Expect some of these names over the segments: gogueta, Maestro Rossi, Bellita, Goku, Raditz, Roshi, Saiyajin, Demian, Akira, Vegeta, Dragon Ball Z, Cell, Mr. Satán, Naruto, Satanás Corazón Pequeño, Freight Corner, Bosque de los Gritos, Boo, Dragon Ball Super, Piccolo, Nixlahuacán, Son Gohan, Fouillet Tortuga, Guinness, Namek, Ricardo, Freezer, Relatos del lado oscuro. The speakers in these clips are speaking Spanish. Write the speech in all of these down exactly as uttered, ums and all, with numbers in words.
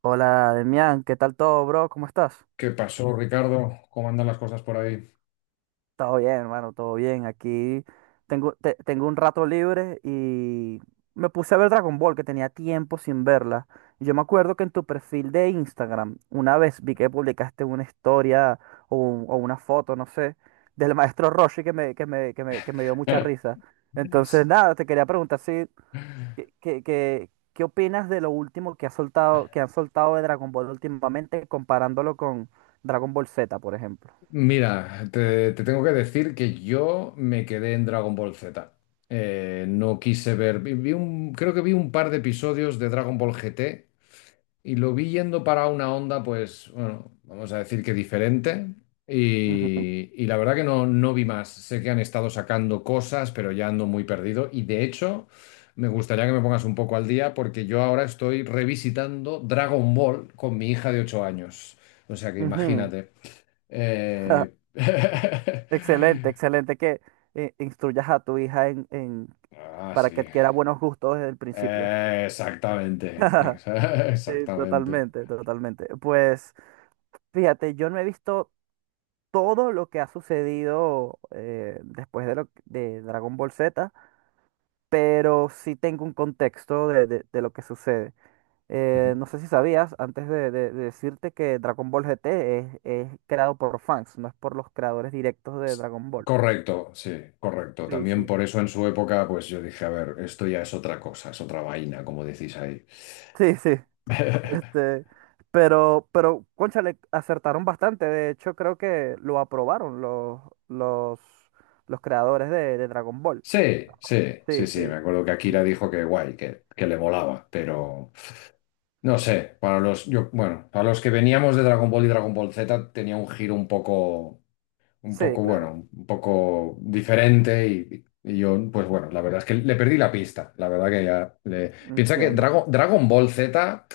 Hola, Demian, ¿qué tal todo, bro? ¿Cómo estás? ¿Qué pasó, Ricardo? ¿Cómo andan las cosas por ahí? Todo bien, hermano, todo bien. Aquí tengo, te- tengo un rato libre y me puse a ver Dragon Ball, que tenía tiempo sin verla. Y yo me acuerdo que en tu perfil de Instagram, una vez vi que publicaste una historia o, un- o una foto, no sé, del maestro Roshi que me, que me, que me, que me dio mucha risa. Entonces, S- nada, te quería preguntar si ¿Qué, qué, qué- qué opinas de lo último que ha soltado, que han soltado de Dragon Ball últimamente, comparándolo con Dragon Ball Z, por ejemplo? Mira, te, te tengo que decir que yo me quedé en Dragon Ball Z. Eh, no quise ver, vi- vi un- creo que vi un par de episodios de Dragon Ball G T. Y lo vi yendo para una onda, pues, bueno, vamos a decir que diferente. Ujú, Y, y la verdad que no, no vi más. Sé que han estado sacando cosas, pero ya ando muy perdido. Y de hecho, me gustaría que me pongas un poco al día porque yo ahora estoy revisitando Dragon Ball con mi hija de ocho años. O sea que ujú. imagínate. Eh, Excelente, excelente que eh, instruyas a tu hija en, en- Ah, para que sí. adquiera buenos gustos desde el principio. Eh, exactamente. Exa- Sí, Exactamente. totalmente, totalmente. Pues fíjate, yo no he visto todo lo que ha sucedido eh, después de, lo, de Dragon Ball Z, pero sí tengo un contexto de, de- de lo que sucede. Eh, no sé si sabías, antes de, de- de decirte que Dragon Ball G T es, es creado por fans, no es por los creadores directos de Dragon Ball. Correcto, sí, correcto. Sí, También sí. por eso en su época, pues yo dije, a ver, esto ya es otra cosa, es otra vaina, como decís ahí. Sí, sí. Este, pero, pero, cónchale, acertaron bastante. De hecho, creo que lo aprobaron los, los, los creadores de, de Dragon Ball. Sí, sí, sí, Sí, sí, me sí. acuerdo que Akira Y dijo que guay, que, que le molaba, pero no sé, para los, yo, bueno, para los que veníamos de Dragon Ball y Dragon Ball Z tenía un giro un poco, un sí, poco, claro. bueno, un poco diferente y, y yo, pues bueno, la verdad es que le perdí la pista, la verdad que ya le... Piensa que Entiendo. Drago- Dragon Ball Z...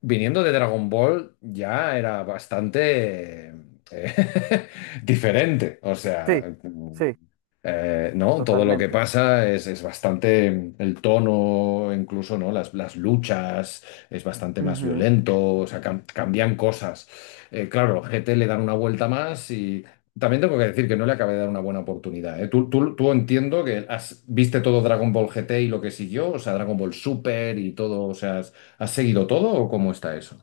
viniendo de Dragon Ball ya era bastante eh, diferente. O sea, Sí, mm, sí, eh, ¿no? Todo lo que totalmente. pasa es, es bastante. Mm, el tono, incluso, ¿no? Las, las luchas, es bastante más Ujú. violento, o sea, cam- cambian cosas. Eh, claro, G T le dan una vuelta más y. También tengo que decir que no le acabé de dar una buena oportunidad, ¿eh? Tú, tú, tú entiendo que has, viste todo Dragon Ball G T y lo que siguió, o sea, Dragon Ball Super y todo, o sea, ¿has seguido todo o cómo está eso?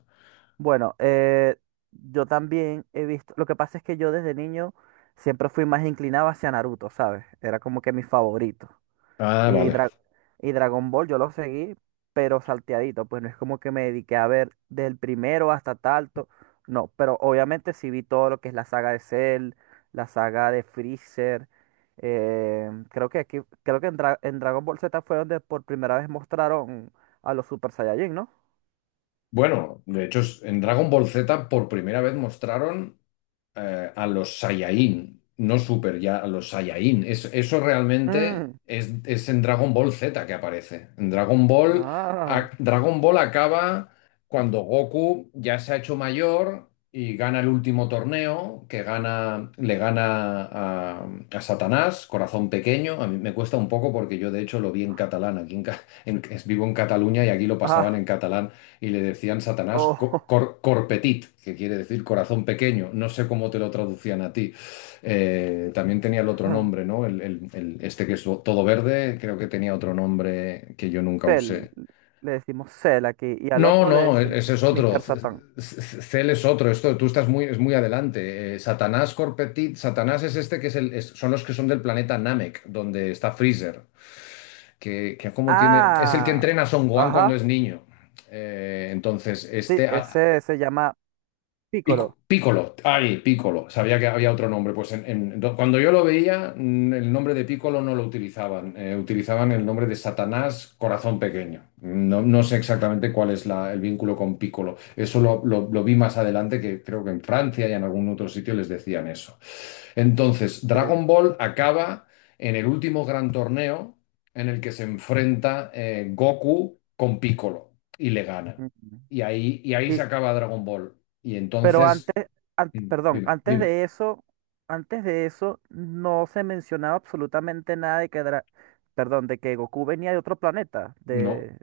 Bueno, eh, yo también he visto, lo que pasa es que yo desde niño siempre fui más inclinado hacia Naruto, ¿sabes? Era como que mi favorito. Ah, Y, vale. Dra- y Dragon Ball yo lo seguí, pero salteadito, pues no es como que me dediqué a ver del primero hasta tanto, no, pero obviamente sí vi todo lo que es la saga de Cell, la saga de Freezer. eh, creo que aquí, Creo que en, Dra- en Dragon Ball Z fue donde por primera vez mostraron a los Super Saiyajin, ¿no? Bueno, de hecho, en Dragon Ball Z por primera vez mostraron eh, a los Saiyajin, no Super, ya a los Saiyajin. Es- eso realmente Mm, es, es en Dragon Ball Z que aparece. En Dragon Ball, ah. a- Dragon Ball acaba cuando Goku ya se ha hecho mayor y gana el último torneo, que gana, le gana a, a Satanás, Corazón Pequeño. A mí me cuesta un poco porque yo de hecho lo vi en catalán. Aquí en, ca- en- vivo en Cataluña y aquí lo pasaban en catalán y le decían Satanás O co- cor- corpetit, que quiere decir corazón pequeño. No sé cómo te lo traducían a ti. Eh, también tenía el otro nombre, ¿no? El, el- el- este que es todo verde, creo que tenía otro nombre que yo nunca Cell, usé. le decimos Cell aquí, y al No, otro le no, e- decimos ese es otro. míster C- Satán. c- Cel es otro. Esto, tú estás muy, es muy adelante. Eh, Satanás Corpetit, Satanás es este que es el, es- son los que son del planeta Namek, donde está Freezer, que, que como tiene, es el que Ah, entrena a Son Gohan ajá, cuando es niño. Eh, entonces, sí, este, a- ese se llama Pico- Piccolo. Piccolo, ay, Piccolo, sabía que había otro nombre. Pues en- en- do- cuando yo lo veía, mm, el nombre de Piccolo no lo utilizaban, eh, utilizaban el nombre de Satanás Corazón Pequeño. No, no sé exactamente cuál es la- el vínculo con Piccolo. Eso lo, lo- lo vi más adelante, que creo que en Francia y en algún otro sitio les decían eso. Entonces, Sí. Dragon Ball acaba en el último gran torneo en el que se enfrenta eh, Goku con Piccolo y le gana. Ujú. Y ahí, y ahí se Y, acaba Dragon Ball. Y pero entonces, antes, an- mm, perdón, dime, antes dime, de eso, antes de eso no se mencionaba absolutamente nada de que, Dra- perdón, de que Goku venía de otro planeta. no, De,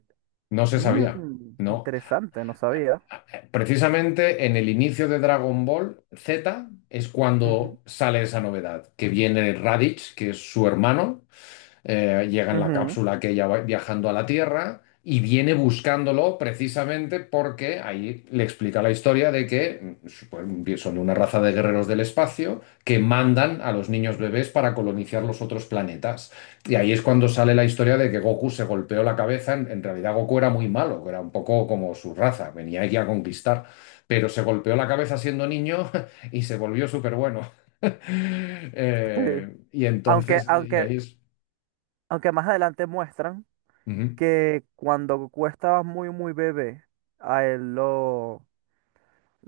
no se mm, sabía, no. interesante, no sabía. Precisamente en el inicio de Dragon Ball Z es Ujú, cuando sale esa novedad, que viene Raditz, que es su hermano, eh, llega en la ujú, cápsula que ella va viajando a la Tierra y viene buscándolo precisamente porque ahí le explica la historia de que mm, pues, son una raza de guerreros del espacio que mandan a los niños bebés para colonizar los otros planetas. Y ahí es cuando sale la historia de que Goku se golpeó la cabeza. En, en realidad Goku era muy malo, era un poco como su raza, venía aquí a conquistar. Pero se golpeó la cabeza siendo niño y se volvió súper bueno. sí. Eh, y Aunque, entonces, y y aunque, ahí es... Aunque más adelante muestran Ujú. que cuando Goku estaba muy, muy bebé, a él lo,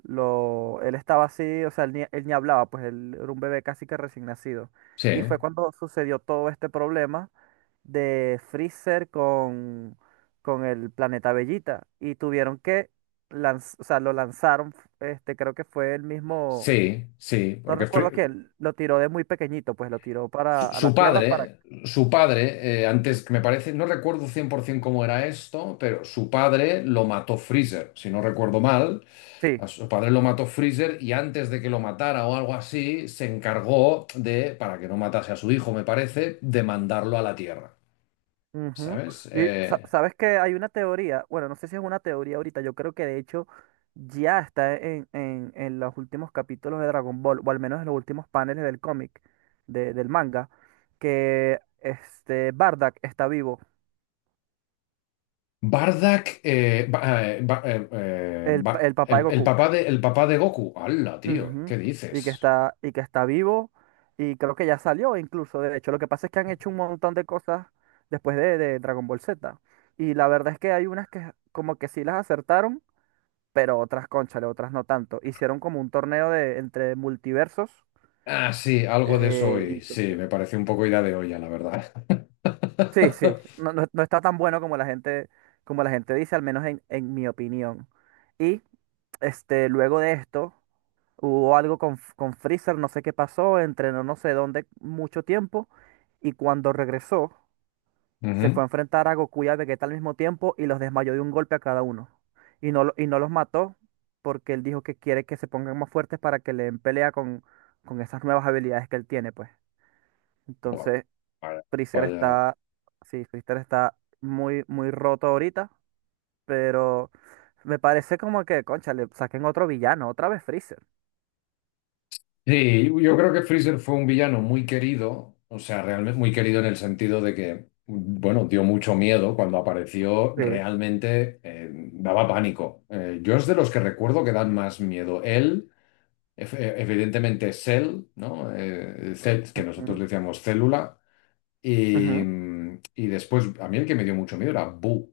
lo, él estaba así, o sea, él ni, él ni hablaba, pues él era un bebé casi que recién nacido. Sí, Y fue cuando sucedió todo este problema de Freezer con, con el planeta Bellita. Y tuvieron que lanz- o sea, lo lanzaron, este, creo que fue el mismo, sí, sí, no porque recuerdo Fri- quién, lo tiró de muy pequeñito, pues lo tiró su para a la su Tierra para, padre, su padre, eh, antes que me parece, no recuerdo cien por ciento cómo era esto, pero su padre lo mató Freezer, si no recuerdo mal, sí, a su padre lo mató Freezer y antes de que lo matara o algo así, se encargó de, para que no matase a su hijo, me parece, de mandarlo a la Tierra, ujú. ¿sabes? Y sa- Eh, sabes que hay una teoría, bueno, no sé si es una teoría ahorita, yo creo que de hecho ya está en, en, en los últimos capítulos de Dragon Ball, o al menos en los últimos paneles del cómic, de- del manga, que este Bardock está vivo, Bardock, eh, Ba- eh, Ba- eh, eh, el, pa- Ba- el papá de el, el Goku, papá de, el papá de Goku, ¡hala, tío! ujú. ¿Qué Y que dices? Está, y que está vivo, y creo que ya salió incluso, de hecho, lo que pasa es que han hecho un montón de cosas después de, de Dragon Ball Z, y la verdad es que hay unas que como que sí las acertaron, pero otras, cónchale, otras no tanto. Hicieron como un torneo de, entre multiversos. Ah, sí, algo de eso eh, y hoy. Sí, entonces- me pareció un poco idea de olla, la verdad. sí, sí, no, no- no está tan bueno como la gente, como la gente dice, al menos en, en mi opinión. Y este, luego de esto, hubo algo con, F- con Freezer, no sé qué pasó, entrenó no sé dónde mucho tiempo, y cuando regresó se fue Ujú. a enfrentar a Goku y a Vegeta al mismo tiempo y los desmayó de un golpe a cada uno. Y no, lo- y no los mató porque él dijo que quiere que se pongan más fuertes para que le den pelea con, con esas nuevas habilidades que él tiene, pues. Bueno, Entonces, vaya, Freezer vaya. está, sí, Freezer está muy, muy roto ahorita, pero me parece como que, concha, le saquen otro villano, otra vez Freezer. Sí, yo creo que Freezer fue un villano muy querido, o sea, realmente muy querido en el sentido de que, bueno, dio mucho miedo cuando apareció, Sí. realmente eh, daba pánico. Eh, yo es de los que recuerdo que dan más miedo. Él, ef- eh, evidentemente Cell, ¿no? Eh, Cell, que nosotros Ujú, le decíamos célula. Y, ujú. mm, y después, a mí el que me dio mucho miedo era Boo.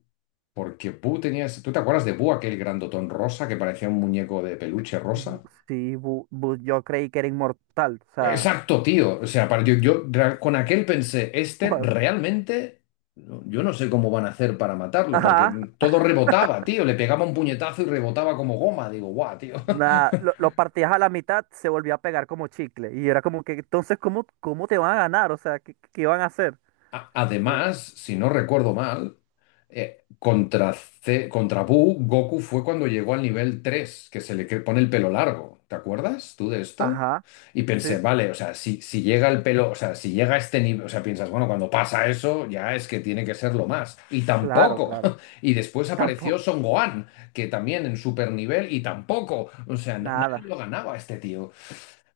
Porque Boo tenía... ese- ¿Tú te acuerdas de Boo, aquel grandotón rosa que parecía un muñeco de peluche Bu- rosa? Sí, Bu- Bu- yo creí que era inmortal, o sea, Exacto, tío. O sea, para, yo, yo ra- con aquel pensé, este what? realmente... no- Yo no sé cómo van a hacer para matarlo, porque Ajá. mm, todo rebotaba, tío. Le pegaba un puñetazo y rebotaba como goma. Digo, guau, tío. Nada, lo, lo partías a la mitad, se volvía a pegar como chicle. Y era como que, entonces, ¿cómo, ¿cómo te van a ganar? O sea, ¿qué, ¿qué iban a hacer? A- Sí. Además, si no recuerdo mal, eh, contra, C- contra Buu, Goku fue cuando llegó al nivel tres que se le cre- pone el pelo largo. ¿Te acuerdas tú de esto? Ajá, Y sí, pensé, vale, o sea, si, si llega el pelo, o sea, si llega a este nivel, o sea, piensas, bueno, cuando pasa eso, ya es que tiene que ser lo más. Y claro, tampoco. claro. Y después apareció Tampoco, Son Gohan, que también en super nivel, y tampoco. O sea, na- nadie nada. lo ganaba a este tío.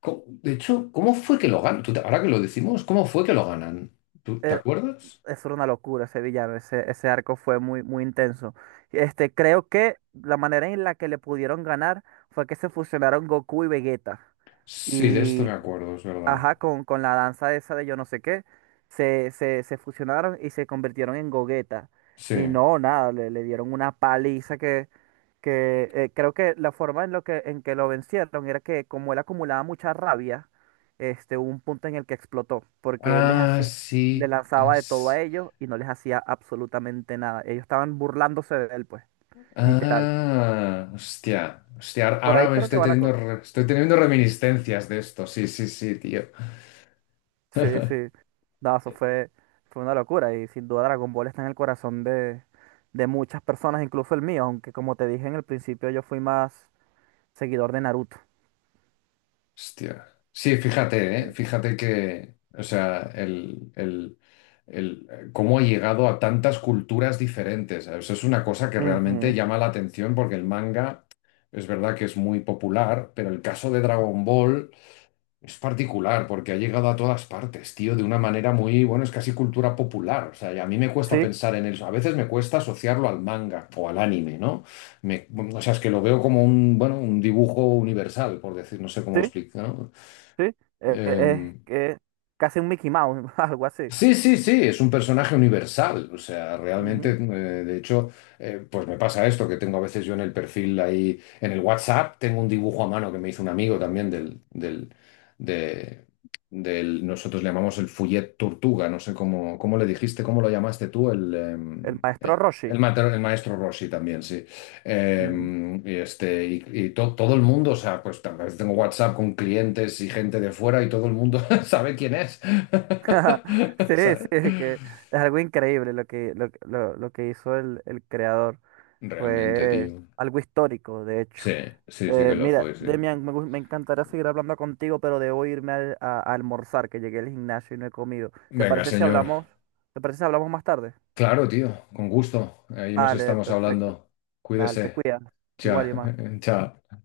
Co- De hecho, ¿cómo fue que lo ganan? Tú te- Ahora que lo decimos, ¿cómo fue que lo ganan? ¿Tú te Era- acuerdas? Eso era una locura ese villano, ese, ese arco fue muy, muy intenso. Este, creo que la manera en la que le pudieron ganar fue que se fusionaron Goku y Vegeta. Sí, de esto me Y acuerdo, es verdad. ajá, con, con la danza esa de yo no sé qué, se, se, se fusionaron y se convirtieron en gogueta. Sí. Y no, nada, le, le dieron una paliza que, que eh, creo que la forma en, lo que, en que lo vencieron era que como él acumulaba mucha rabia, este, hubo un punto en el que explotó, porque él les Ah, hacía, le sí. lanzaba de todo a Es... ellos y no les hacía absolutamente nada. Ellos estaban burlándose de él, pues, literal. Ah, hostia. Hostia, ahora Por ahí ahora me creo que estoy va la teniendo, cosa. re- estoy teniendo reminiscencias de esto. Sí, sí, sí, tío. Sí, sí. No, eso fue, fue una locura y sin duda Dragon Ball está en el corazón de, de muchas personas, incluso el mío, aunque como te dije en el principio yo fui más seguidor de Naruto. Hostia. Sí, fíjate, Sí. ¿eh? Fíjate que, o sea, el, el, el, eh, cómo ha llegado a tantas culturas diferentes. Eso es una cosa que realmente Ujú. llama la atención porque el manga es verdad que es muy popular, pero el caso de Dragon Ball es particular porque ha llegado a todas partes, tío, de una manera muy, bueno, es casi cultura popular. O sea, y a mí me cuesta Sí, pensar en eso. A veces me cuesta asociarlo al manga o al anime, ¿no? Me- o sea, es que lo veo como un, bueno, un dibujo universal, por decir, no sé cómo sí, explicar, ¿no? sí. Eh, eh, es Eh, que casi un Mickey Mouse, algo así. sí, sí, sí, es un personaje universal. O sea, realmente, Ujú. eh, de hecho, eh, pues me pasa esto, que tengo a veces yo en el perfil ahí, en el WhatsApp, tengo un dibujo a mano que me hizo un amigo también del, del, de, del, nosotros le llamamos el Fouillet Tortuga, no sé cómo, cómo le dijiste, cómo lo llamaste tú, el, em, El maestro eh, Roshi. el, mater- el maestro Rossi también, sí. Ujú. Em, y este, y, y to- todo el mundo, o sea, pues a veces tengo WhatsApp con clientes y gente de fuera y todo el mundo sabe quién es. Sí, ¿Sabes? sí, que es algo increíble lo que, lo, lo- lo que hizo el, el creador. Realmente, Fue tío. algo histórico, de Sí, hecho. sí, sí Eh, que lo Mira, fue, sí. Demian, me, gu- me encantaría seguir hablando contigo, pero debo irme al- a, a almorzar, que llegué al gimnasio y no he comido. ¿Te Venga, parece si señor. hablamos? ¿Te parece si hablamos más tarde? Claro, tío, con gusto. Ahí nos Vale, estamos perfecto. hablando. Dale, te Cuídese. cuidas. Chao, Igual, más. chao.